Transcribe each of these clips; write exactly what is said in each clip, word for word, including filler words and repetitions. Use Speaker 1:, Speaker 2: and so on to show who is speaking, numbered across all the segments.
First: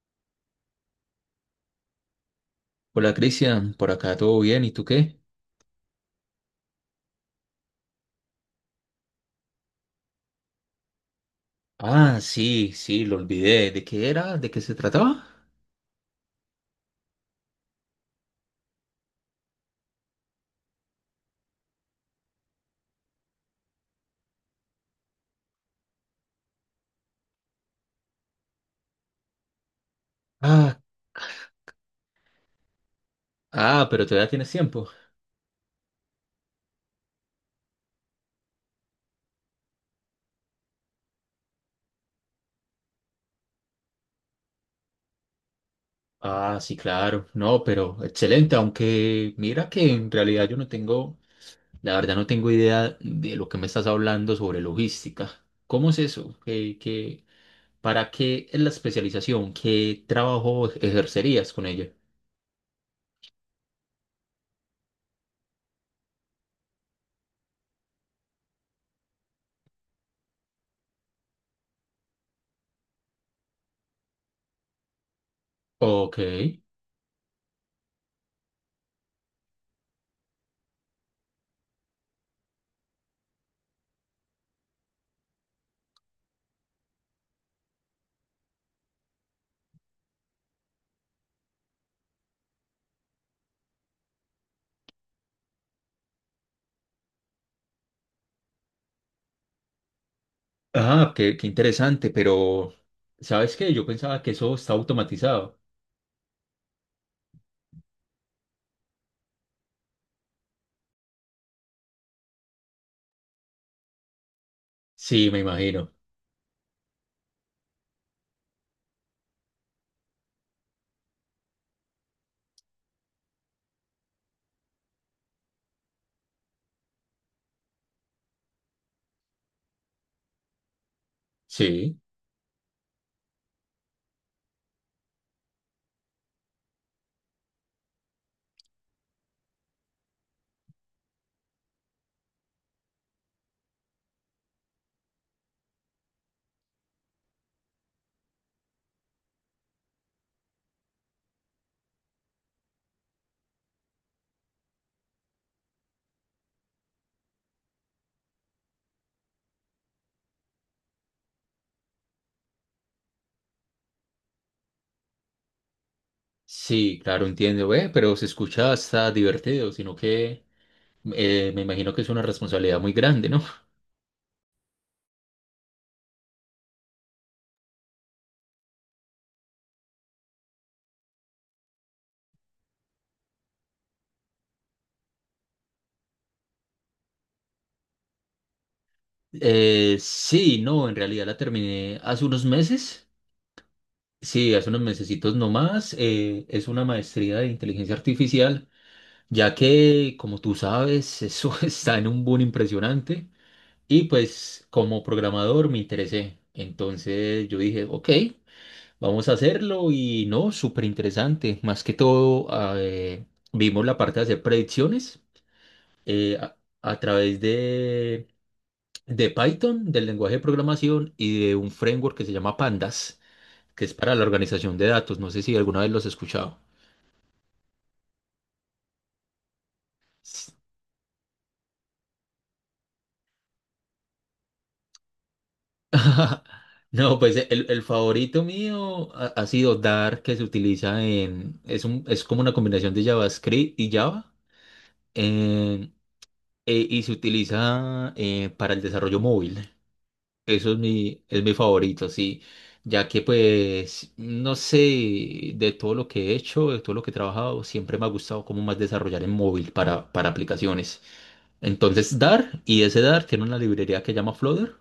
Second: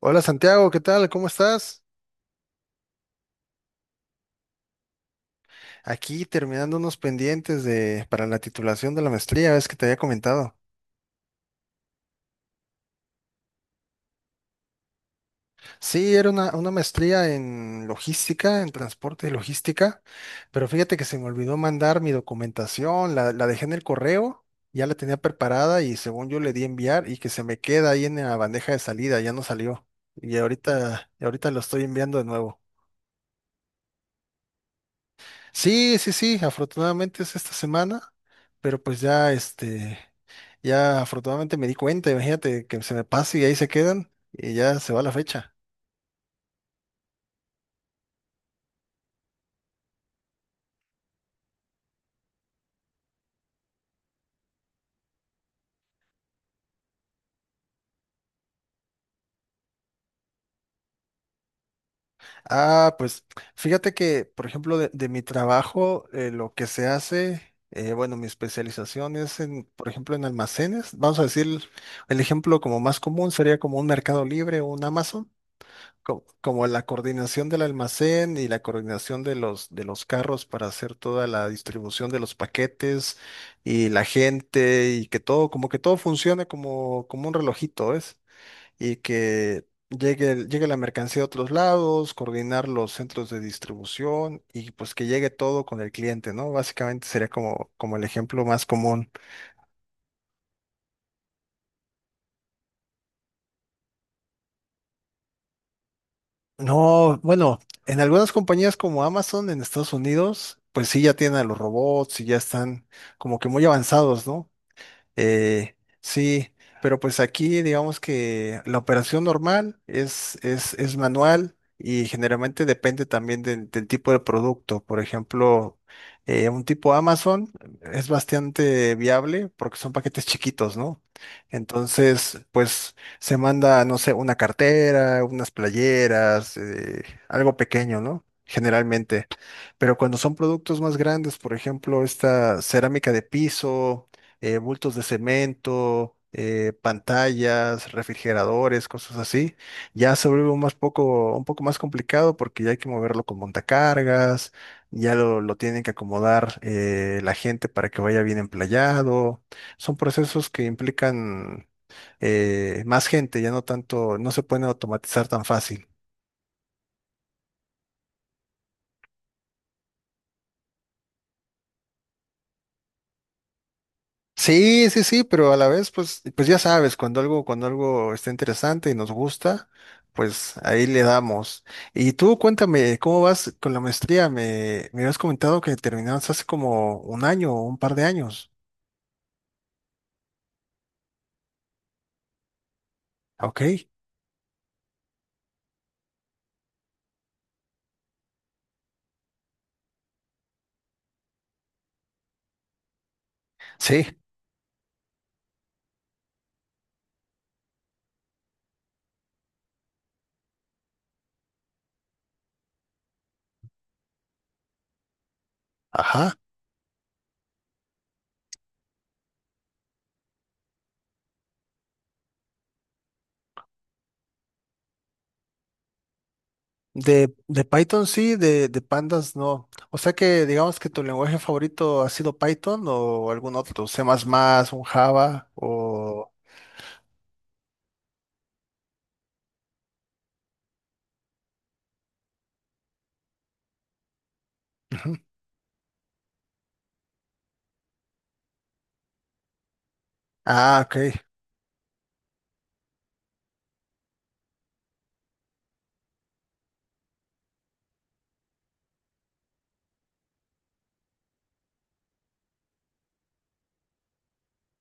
Speaker 1: Hola Santiago, ¿qué tal? ¿Cómo estás?
Speaker 2: Hola Cristian, por acá todo bien, ¿y tú qué?
Speaker 1: Aquí terminando unos pendientes de, para la titulación de la maestría, ves que te había comentado.
Speaker 2: Ah, sí, sí, lo olvidé. ¿De qué era? ¿De qué se trataba?
Speaker 1: Sí, era una, una maestría en logística, en transporte y logística, pero fíjate que se me olvidó mandar mi documentación, la, la dejé en el correo, ya la tenía preparada y según yo le di enviar y que se me queda ahí en la bandeja de salida, ya no salió. Y
Speaker 2: Ah,
Speaker 1: ahorita, y ahorita lo estoy enviando de nuevo.
Speaker 2: ah, pero todavía tienes tiempo.
Speaker 1: Sí, sí, sí, afortunadamente es esta semana, pero pues ya este. Ya afortunadamente me di cuenta, imagínate que se me pase y ahí se quedan y ya se va la fecha.
Speaker 2: Ah, sí, claro. No, pero excelente, aunque mira que en realidad yo no tengo, la verdad no tengo idea de lo que me estás hablando sobre logística. ¿Cómo es eso? ¿Qué, qué, para qué es la especialización? ¿Qué trabajo ejercerías con ella?
Speaker 1: Ah, pues fíjate que, por ejemplo, de, de mi trabajo, eh, lo que se hace, eh, bueno, mi especialización es en, por ejemplo, en almacenes. Vamos a decir, el ejemplo como más común sería como un Mercado Libre o un Amazon.
Speaker 2: Ok.
Speaker 1: co- como la coordinación del almacén y la coordinación de los, de los carros para hacer toda la distribución de los paquetes y la gente y que todo, como que todo funcione como, como un relojito, ¿ves? Y que llegue, el- llegue la mercancía a otros lados, coordinar los centros de distribución y pues que llegue todo con el cliente, ¿no? Básicamente sería como, como el ejemplo más común.
Speaker 2: Ah, qué, qué interesante, pero ¿sabes qué? Yo pensaba que eso está automatizado.
Speaker 1: No, bueno, en algunas compañías como Amazon en Estados Unidos, pues sí ya tienen a los robots y ya están como que muy avanzados, ¿no?
Speaker 2: Sí, me
Speaker 1: Eh,
Speaker 2: imagino.
Speaker 1: sí, pero pues aquí digamos que la operación normal es, es, es manual y generalmente depende también del, del tipo de producto. Por ejemplo, eh, un tipo Amazon es bastante viable porque son paquetes chiquitos, ¿no?
Speaker 2: Sí,
Speaker 1: Entonces, pues se manda, no sé, una cartera, unas playeras, eh, algo pequeño, ¿no? Generalmente. Pero cuando son productos más grandes, por ejemplo, esta cerámica de piso, eh, bultos de cemento, eh, pantallas, refrigeradores, cosas así. Ya se vuelve un más poco, un poco más complicado porque ya hay que moverlo con montacargas, ya lo, lo tienen que acomodar eh, la gente para que vaya bien emplayado. Son procesos que implican eh, más gente, ya no tanto, no se pueden automatizar tan fácil.
Speaker 2: sí, claro, entiendo, ve, pero se escucha hasta divertido, sino que eh, me imagino que es una responsabilidad muy grande, ¿no?
Speaker 1: Sí, sí, sí, pero a la vez, pues, pues ya sabes, cuando algo, cuando algo está interesante y nos gusta, pues ahí le damos. Y tú cuéntame, ¿cómo vas con la maestría? Me, me habías comentado que terminaste hace como un año o un par de años.
Speaker 2: Eh, sí, no, en realidad la terminé hace unos meses,
Speaker 1: Ok,
Speaker 2: sí, hace unos mesecitos nomás, eh, es una maestría de inteligencia artificial, ya que, como tú sabes, eso está en un boom impresionante y
Speaker 1: sí,
Speaker 2: pues como programador me interesé, entonces yo dije, ok. Vamos a hacerlo y no, súper interesante. Más que todo, ah, eh, vimos la parte de hacer predicciones
Speaker 1: ajá.
Speaker 2: eh, a, a través de, de Python, del lenguaje de programación y de un framework que se llama Pandas, que es para la organización de datos. No sé si alguna vez los he escuchado.
Speaker 1: De, de Python sí, de, de Pandas no. O sea que
Speaker 2: S-
Speaker 1: digamos que tu lenguaje favorito ha sido Python o algún otro, C++, un Java o...
Speaker 2: No, pues eh, el, el favorito mío ha, ha sido Dart, que se utiliza en, es un, es como una combinación de JavaScript y Java,
Speaker 1: Ujú.
Speaker 2: en- eh, y se utiliza eh, para el desarrollo móvil. Eso es
Speaker 1: Ah, ok,
Speaker 2: mi, es mi favorito, sí, ya que pues, no sé, de todo lo que he hecho, de todo lo que he trabajado, siempre me ha gustado como más desarrollar en móvil para, para aplicaciones. Entonces, Dart, y ese Dart tiene una librería que llama Flutter,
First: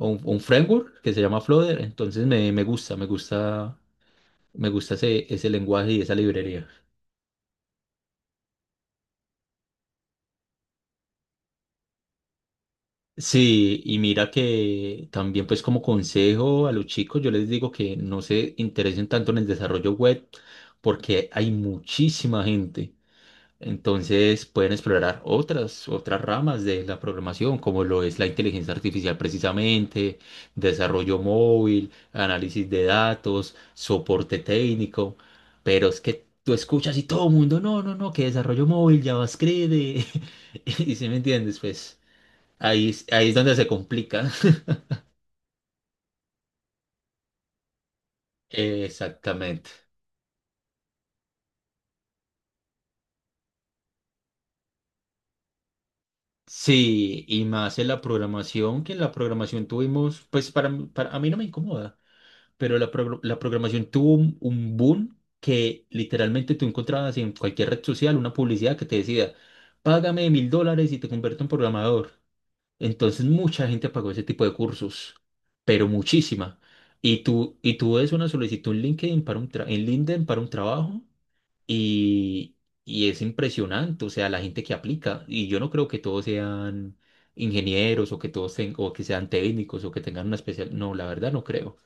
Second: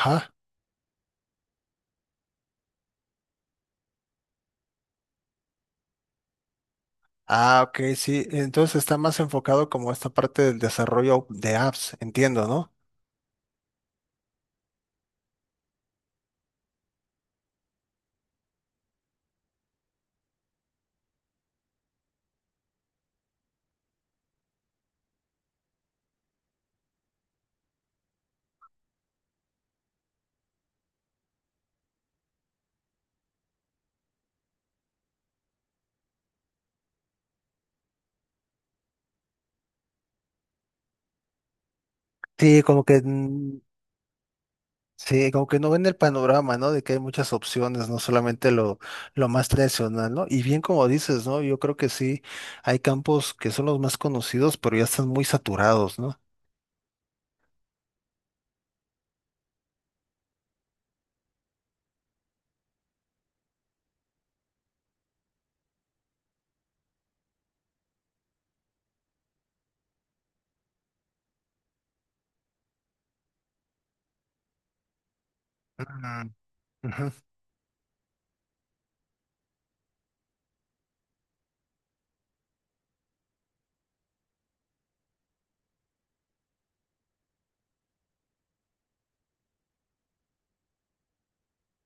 Speaker 2: o un, un framework que se llama Flutter, entonces me, me gusta, me gusta, me gusta ese, ese lenguaje y esa librería.
Speaker 1: Ah, ok, sí. Entonces está más enfocado como esta parte del desarrollo de apps, entiendo, ¿no?
Speaker 2: Sí, y mira que también pues como consejo a los chicos, yo les digo que no se interesen tanto en el desarrollo web porque hay muchísima gente. Entonces pueden explorar otras, otras ramas de la programación, como lo es la inteligencia artificial precisamente, desarrollo móvil, análisis de datos, soporte técnico. Pero es que tú escuchas y todo el mundo, no, no, no, que desarrollo móvil, JavaScript, y, y si me entiendes, pues.
Speaker 1: Sí, como
Speaker 2: Ahí,
Speaker 1: que
Speaker 2: ahí es donde
Speaker 1: mm,
Speaker 2: se complica.
Speaker 1: sí, como que no ven el panorama, ¿no? De que hay muchas opciones, no solamente lo, lo más
Speaker 2: Exactamente.
Speaker 1: tradicional, ¿no? Y bien como dices, ¿no? Yo creo que sí, hay campos que son los más conocidos, pero ya están muy saturados, ¿no?
Speaker 2: Sí, y más en la programación, que en la programación tuvimos, pues para, mí- para a mí no me incomoda, pero la, progr- la programación tuvo un, un boom que literalmente tú encontrabas en cualquier red social una publicidad que te decía, págame mil dólares y te convierto en programador. Entonces mucha gente pagó ese tipo de cursos, pero
Speaker 1: Mm,
Speaker 2: muchísima.
Speaker 1: ujú.
Speaker 2: Y tú, y tú ves una solicitud en LinkedIn para un tra- en LinkedIn para un trabajo y, y es impresionante, o sea, la gente que aplica. Y yo no creo que todos sean ingenieros o que todos ten- o que sean técnicos o que tengan una especial. No, la verdad no creo.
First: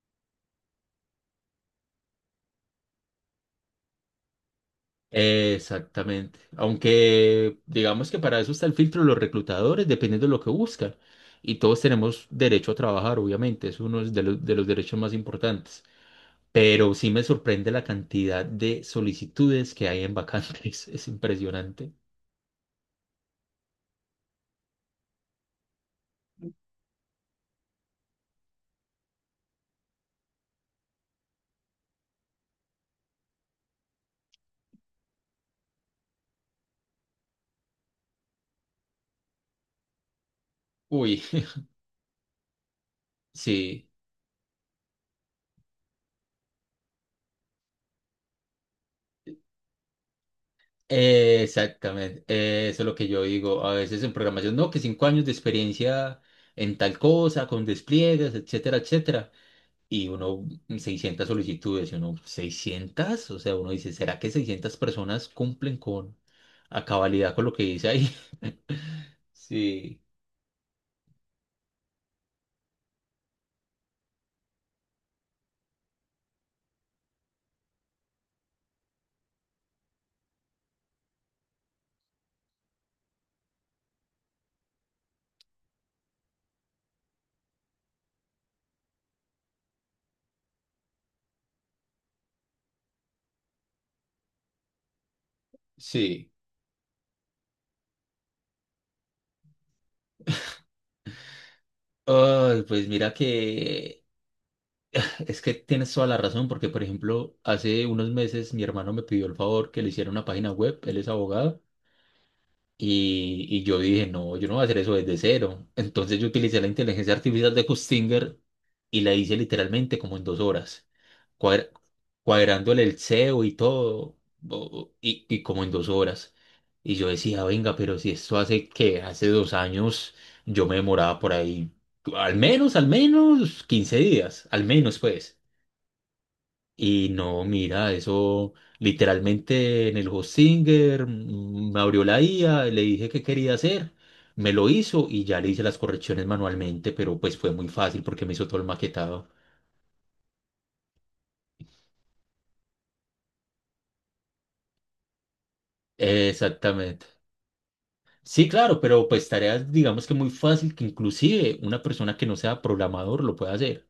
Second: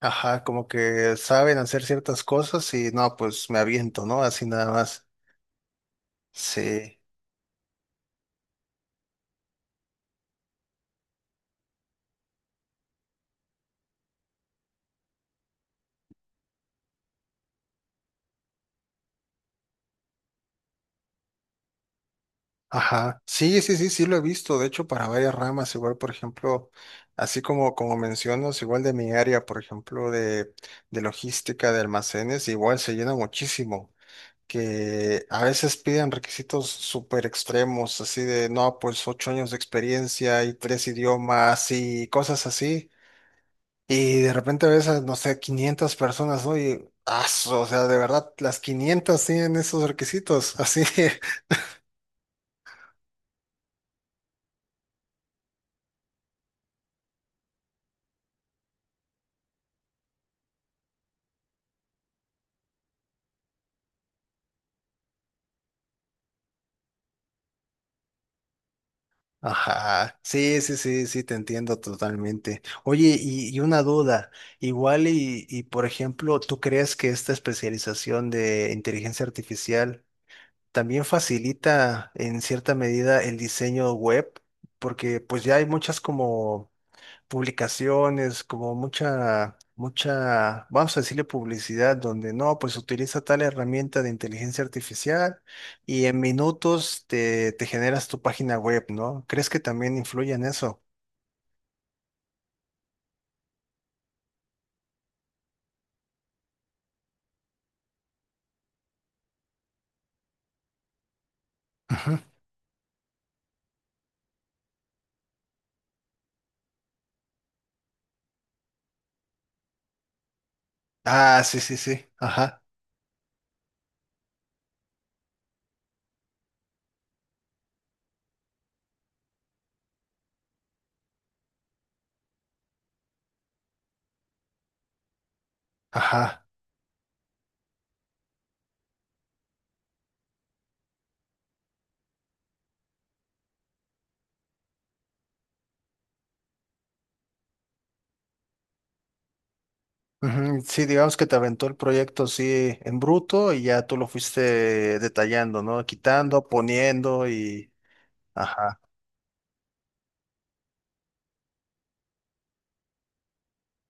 Speaker 1: Ajá, como que saben hacer ciertas cosas y no, pues me aviento, ¿no? Así nada más.
Speaker 2: Exactamente.
Speaker 1: Sí.
Speaker 2: Aunque digamos que para eso está el filtro de los reclutadores, dependiendo de lo que buscan. Y todos tenemos derecho a trabajar, obviamente, es uno de los, de los derechos más importantes. Pero sí me sorprende la cantidad de solicitudes que hay en vacantes, es impresionante.
Speaker 1: Ajá. Sí, sí, sí, sí lo he visto. De hecho, para varias ramas, igual, por ejemplo, así como, como mencionas, igual de mi área, por ejemplo, de, de logística, de almacenes, igual se llena muchísimo. Que a veces piden requisitos súper extremos, así de, no, pues ocho años de experiencia y tres
Speaker 2: Uy,
Speaker 1: idiomas y cosas así.
Speaker 2: sí,
Speaker 1: Y de repente ves a, no sé, quinientas personas, ¿no? Y, aso, o sea, de verdad, las quinientas tienen esos requisitos, así.
Speaker 2: exactamente. eh, Eso es lo que yo digo a veces en programación, no, que cinco años de experiencia en tal cosa, con despliegues, etcétera, etcétera. Y uno, mm, seiscientas solicitudes, y uno, seiscientas o sea, uno dice, ¿será que seiscientas personas cumplen con a cabalidad con lo que dice ahí? Sí.
Speaker 1: Ajá, sí, sí, sí, sí, te entiendo totalmente. Oye, y, y una duda, igual y, y, por ejemplo, ¿tú crees que esta especialización de inteligencia artificial también facilita en cierta medida el diseño web? Porque pues ya hay muchas como publicaciones, como mucha, mucha, vamos a decirle publicidad, donde no, pues utiliza tal herramienta de inteligencia artificial y en
Speaker 2: Sí,
Speaker 1: minutos te, te generas tu página web, ¿no? ¿Crees que también influye en eso?
Speaker 2: ay, pues mira que es que tienes toda la razón, porque por ejemplo, hace unos meses mi hermano me pidió el favor que le hiciera una página web, él es abogado.
Speaker 1: Ujú.
Speaker 2: Y, y yo dije, no, yo no voy a hacer eso desde cero. Entonces yo utilicé la inteligencia artificial de Kustinger y la hice literalmente como en dos horas,
Speaker 1: Ah, sí,
Speaker 2: cuadra-
Speaker 1: sí, sí, ajá,
Speaker 2: cuadrándole el SEO y todo, o- y, y como en dos horas. Y yo decía, venga, pero si esto hace que hace dos años yo me demoraba por ahí, al menos, al menos quince días, al menos pues.
Speaker 1: ajá.
Speaker 2: Y no, mira, eso literalmente en el Hostinger mm, me abrió la I A, le dije qué quería hacer, me lo hizo y ya le hice las correcciones manualmente, pero pues fue muy fácil porque me hizo todo el maquetado.
Speaker 1: Ujú, sí, digamos que te aventó el proyecto así en bruto y ya tú lo fuiste detallando, ¿no? Quitando,
Speaker 2: Exactamente.
Speaker 1: poniendo y...
Speaker 2: Sí,
Speaker 1: Ajá.
Speaker 2: claro, pero pues tareas digamos que muy fácil que inclusive una persona que no sea programador lo puede hacer.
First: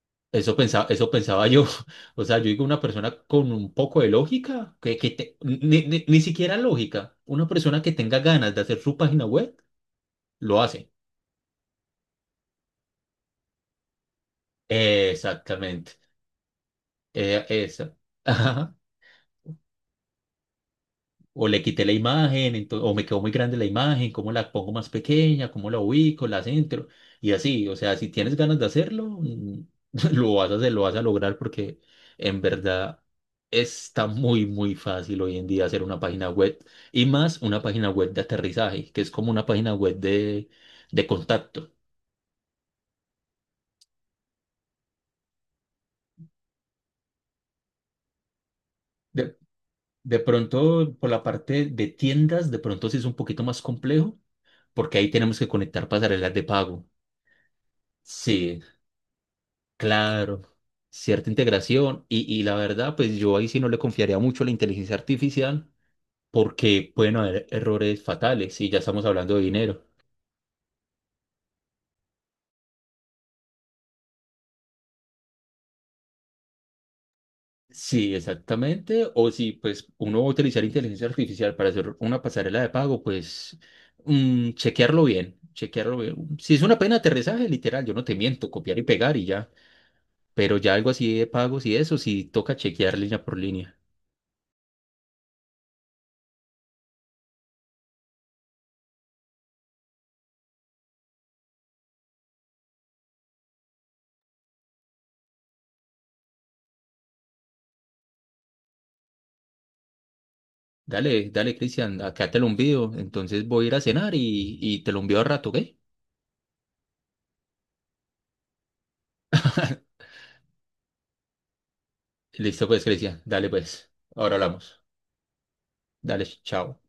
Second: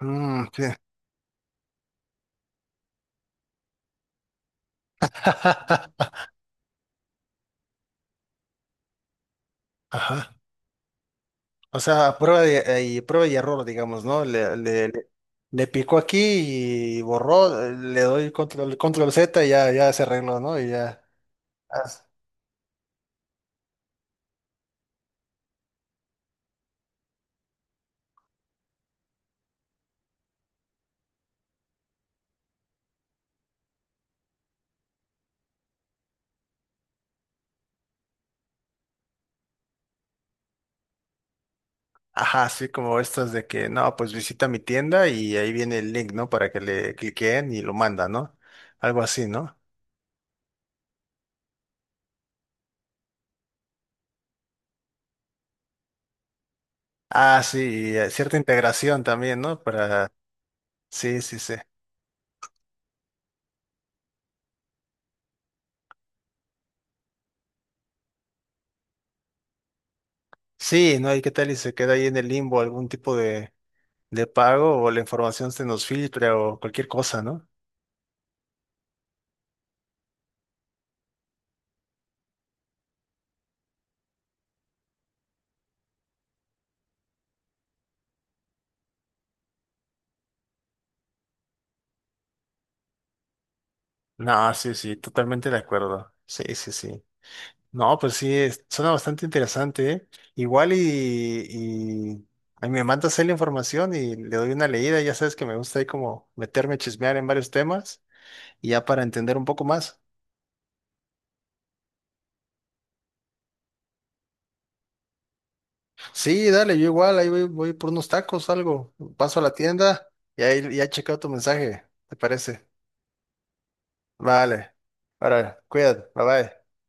Speaker 1: Mm,
Speaker 2: Eso
Speaker 1: sí.
Speaker 2: pensaba, eso pensaba yo. O sea, yo digo una persona con un poco de lógica, que, que te- ni, ni ni siquiera lógica, una persona que tenga ganas de hacer su página web.
Speaker 1: Ajá.
Speaker 2: Lo hace.
Speaker 1: O sea, prueba de, eh, y prueba y error, digamos, ¿no? Le, le, le- le picó
Speaker 2: Exactamente.
Speaker 1: aquí y
Speaker 2: Eh,
Speaker 1: borró, eh,
Speaker 2: esa.
Speaker 1: le doy control,
Speaker 2: Ajá.
Speaker 1: control Z y ya, ya se arregló, ¿no? Y ya.
Speaker 2: O le quité la
Speaker 1: as-
Speaker 2: imagen, ento- o me quedó muy grande la imagen, cómo la pongo más pequeña, cómo la ubico, la centro. Y así, o sea, si tienes ganas de hacerlo, mm, lo vas a hacer, lo vas a lograr porque en verdad está muy, muy fácil hoy en día hacer una página web y más una página web de aterrizaje, que es como una página web de, de, contacto.
Speaker 1: Ajá, así como estas de que, no, pues visita mi tienda y ahí viene el link, ¿no? Para que le cliquen y lo manda, ¿no? Algo así,
Speaker 2: De,
Speaker 1: ¿no?
Speaker 2: de pronto, por la parte de tiendas, de pronto sí es un poquito más complejo porque ahí tenemos que conectar pasarelas de pago.
Speaker 1: Ah, sí, y eh, cierta
Speaker 2: Sí,
Speaker 1: integración también, ¿no? Para,
Speaker 2: claro,
Speaker 1: sí,
Speaker 2: cierta
Speaker 1: sí, sí.
Speaker 2: integración y, y la verdad, pues yo ahí sí no le confiaría mucho a la inteligencia artificial porque pueden haber errores fatales y ya estamos hablando de dinero.
Speaker 1: Sí, ¿no? ¿Y qué tal? Y se queda ahí en el limbo algún tipo de, de pago o la información se nos filtra o cualquier cosa, ¿no?
Speaker 2: Sí, exactamente. O si pues uno va a utilizar inteligencia artificial para hacer una pasarela de pago, pues mm, chequearlo bien, chequearlo bien. Si es una pena de aterrizaje, literal, yo no te miento, copiar y pegar y ya. Pero ya algo así de pagos y eso, sí toca chequear línea por línea.
Speaker 1: No, sí, sí, totalmente de acuerdo. Sí, sí, sí. No, pues sí, es- suena bastante interesante, ¿eh? Igual y, y ahí me mandas ahí la información y le doy una leída. Ya sabes que me gusta ahí como meterme a chismear en varios temas y ya para entender un poco más.
Speaker 2: Dale, dale, Cristian, acá te lo envío. Entonces voy a ir a cenar y, y te lo envío al rato, ¿ok?
Speaker 1: Sí, dale, yo igual, ahí voy, voy por unos tacos, algo. Paso a la tienda y ahí ya he checado tu mensaje, ¿te parece?
Speaker 2: Listo, pues, Cristian. Dale, pues. Ahora
Speaker 1: Vale.
Speaker 2: hablamos.
Speaker 1: Ahora, cuídate, bye
Speaker 2: Dale,
Speaker 1: bye.
Speaker 2: chao.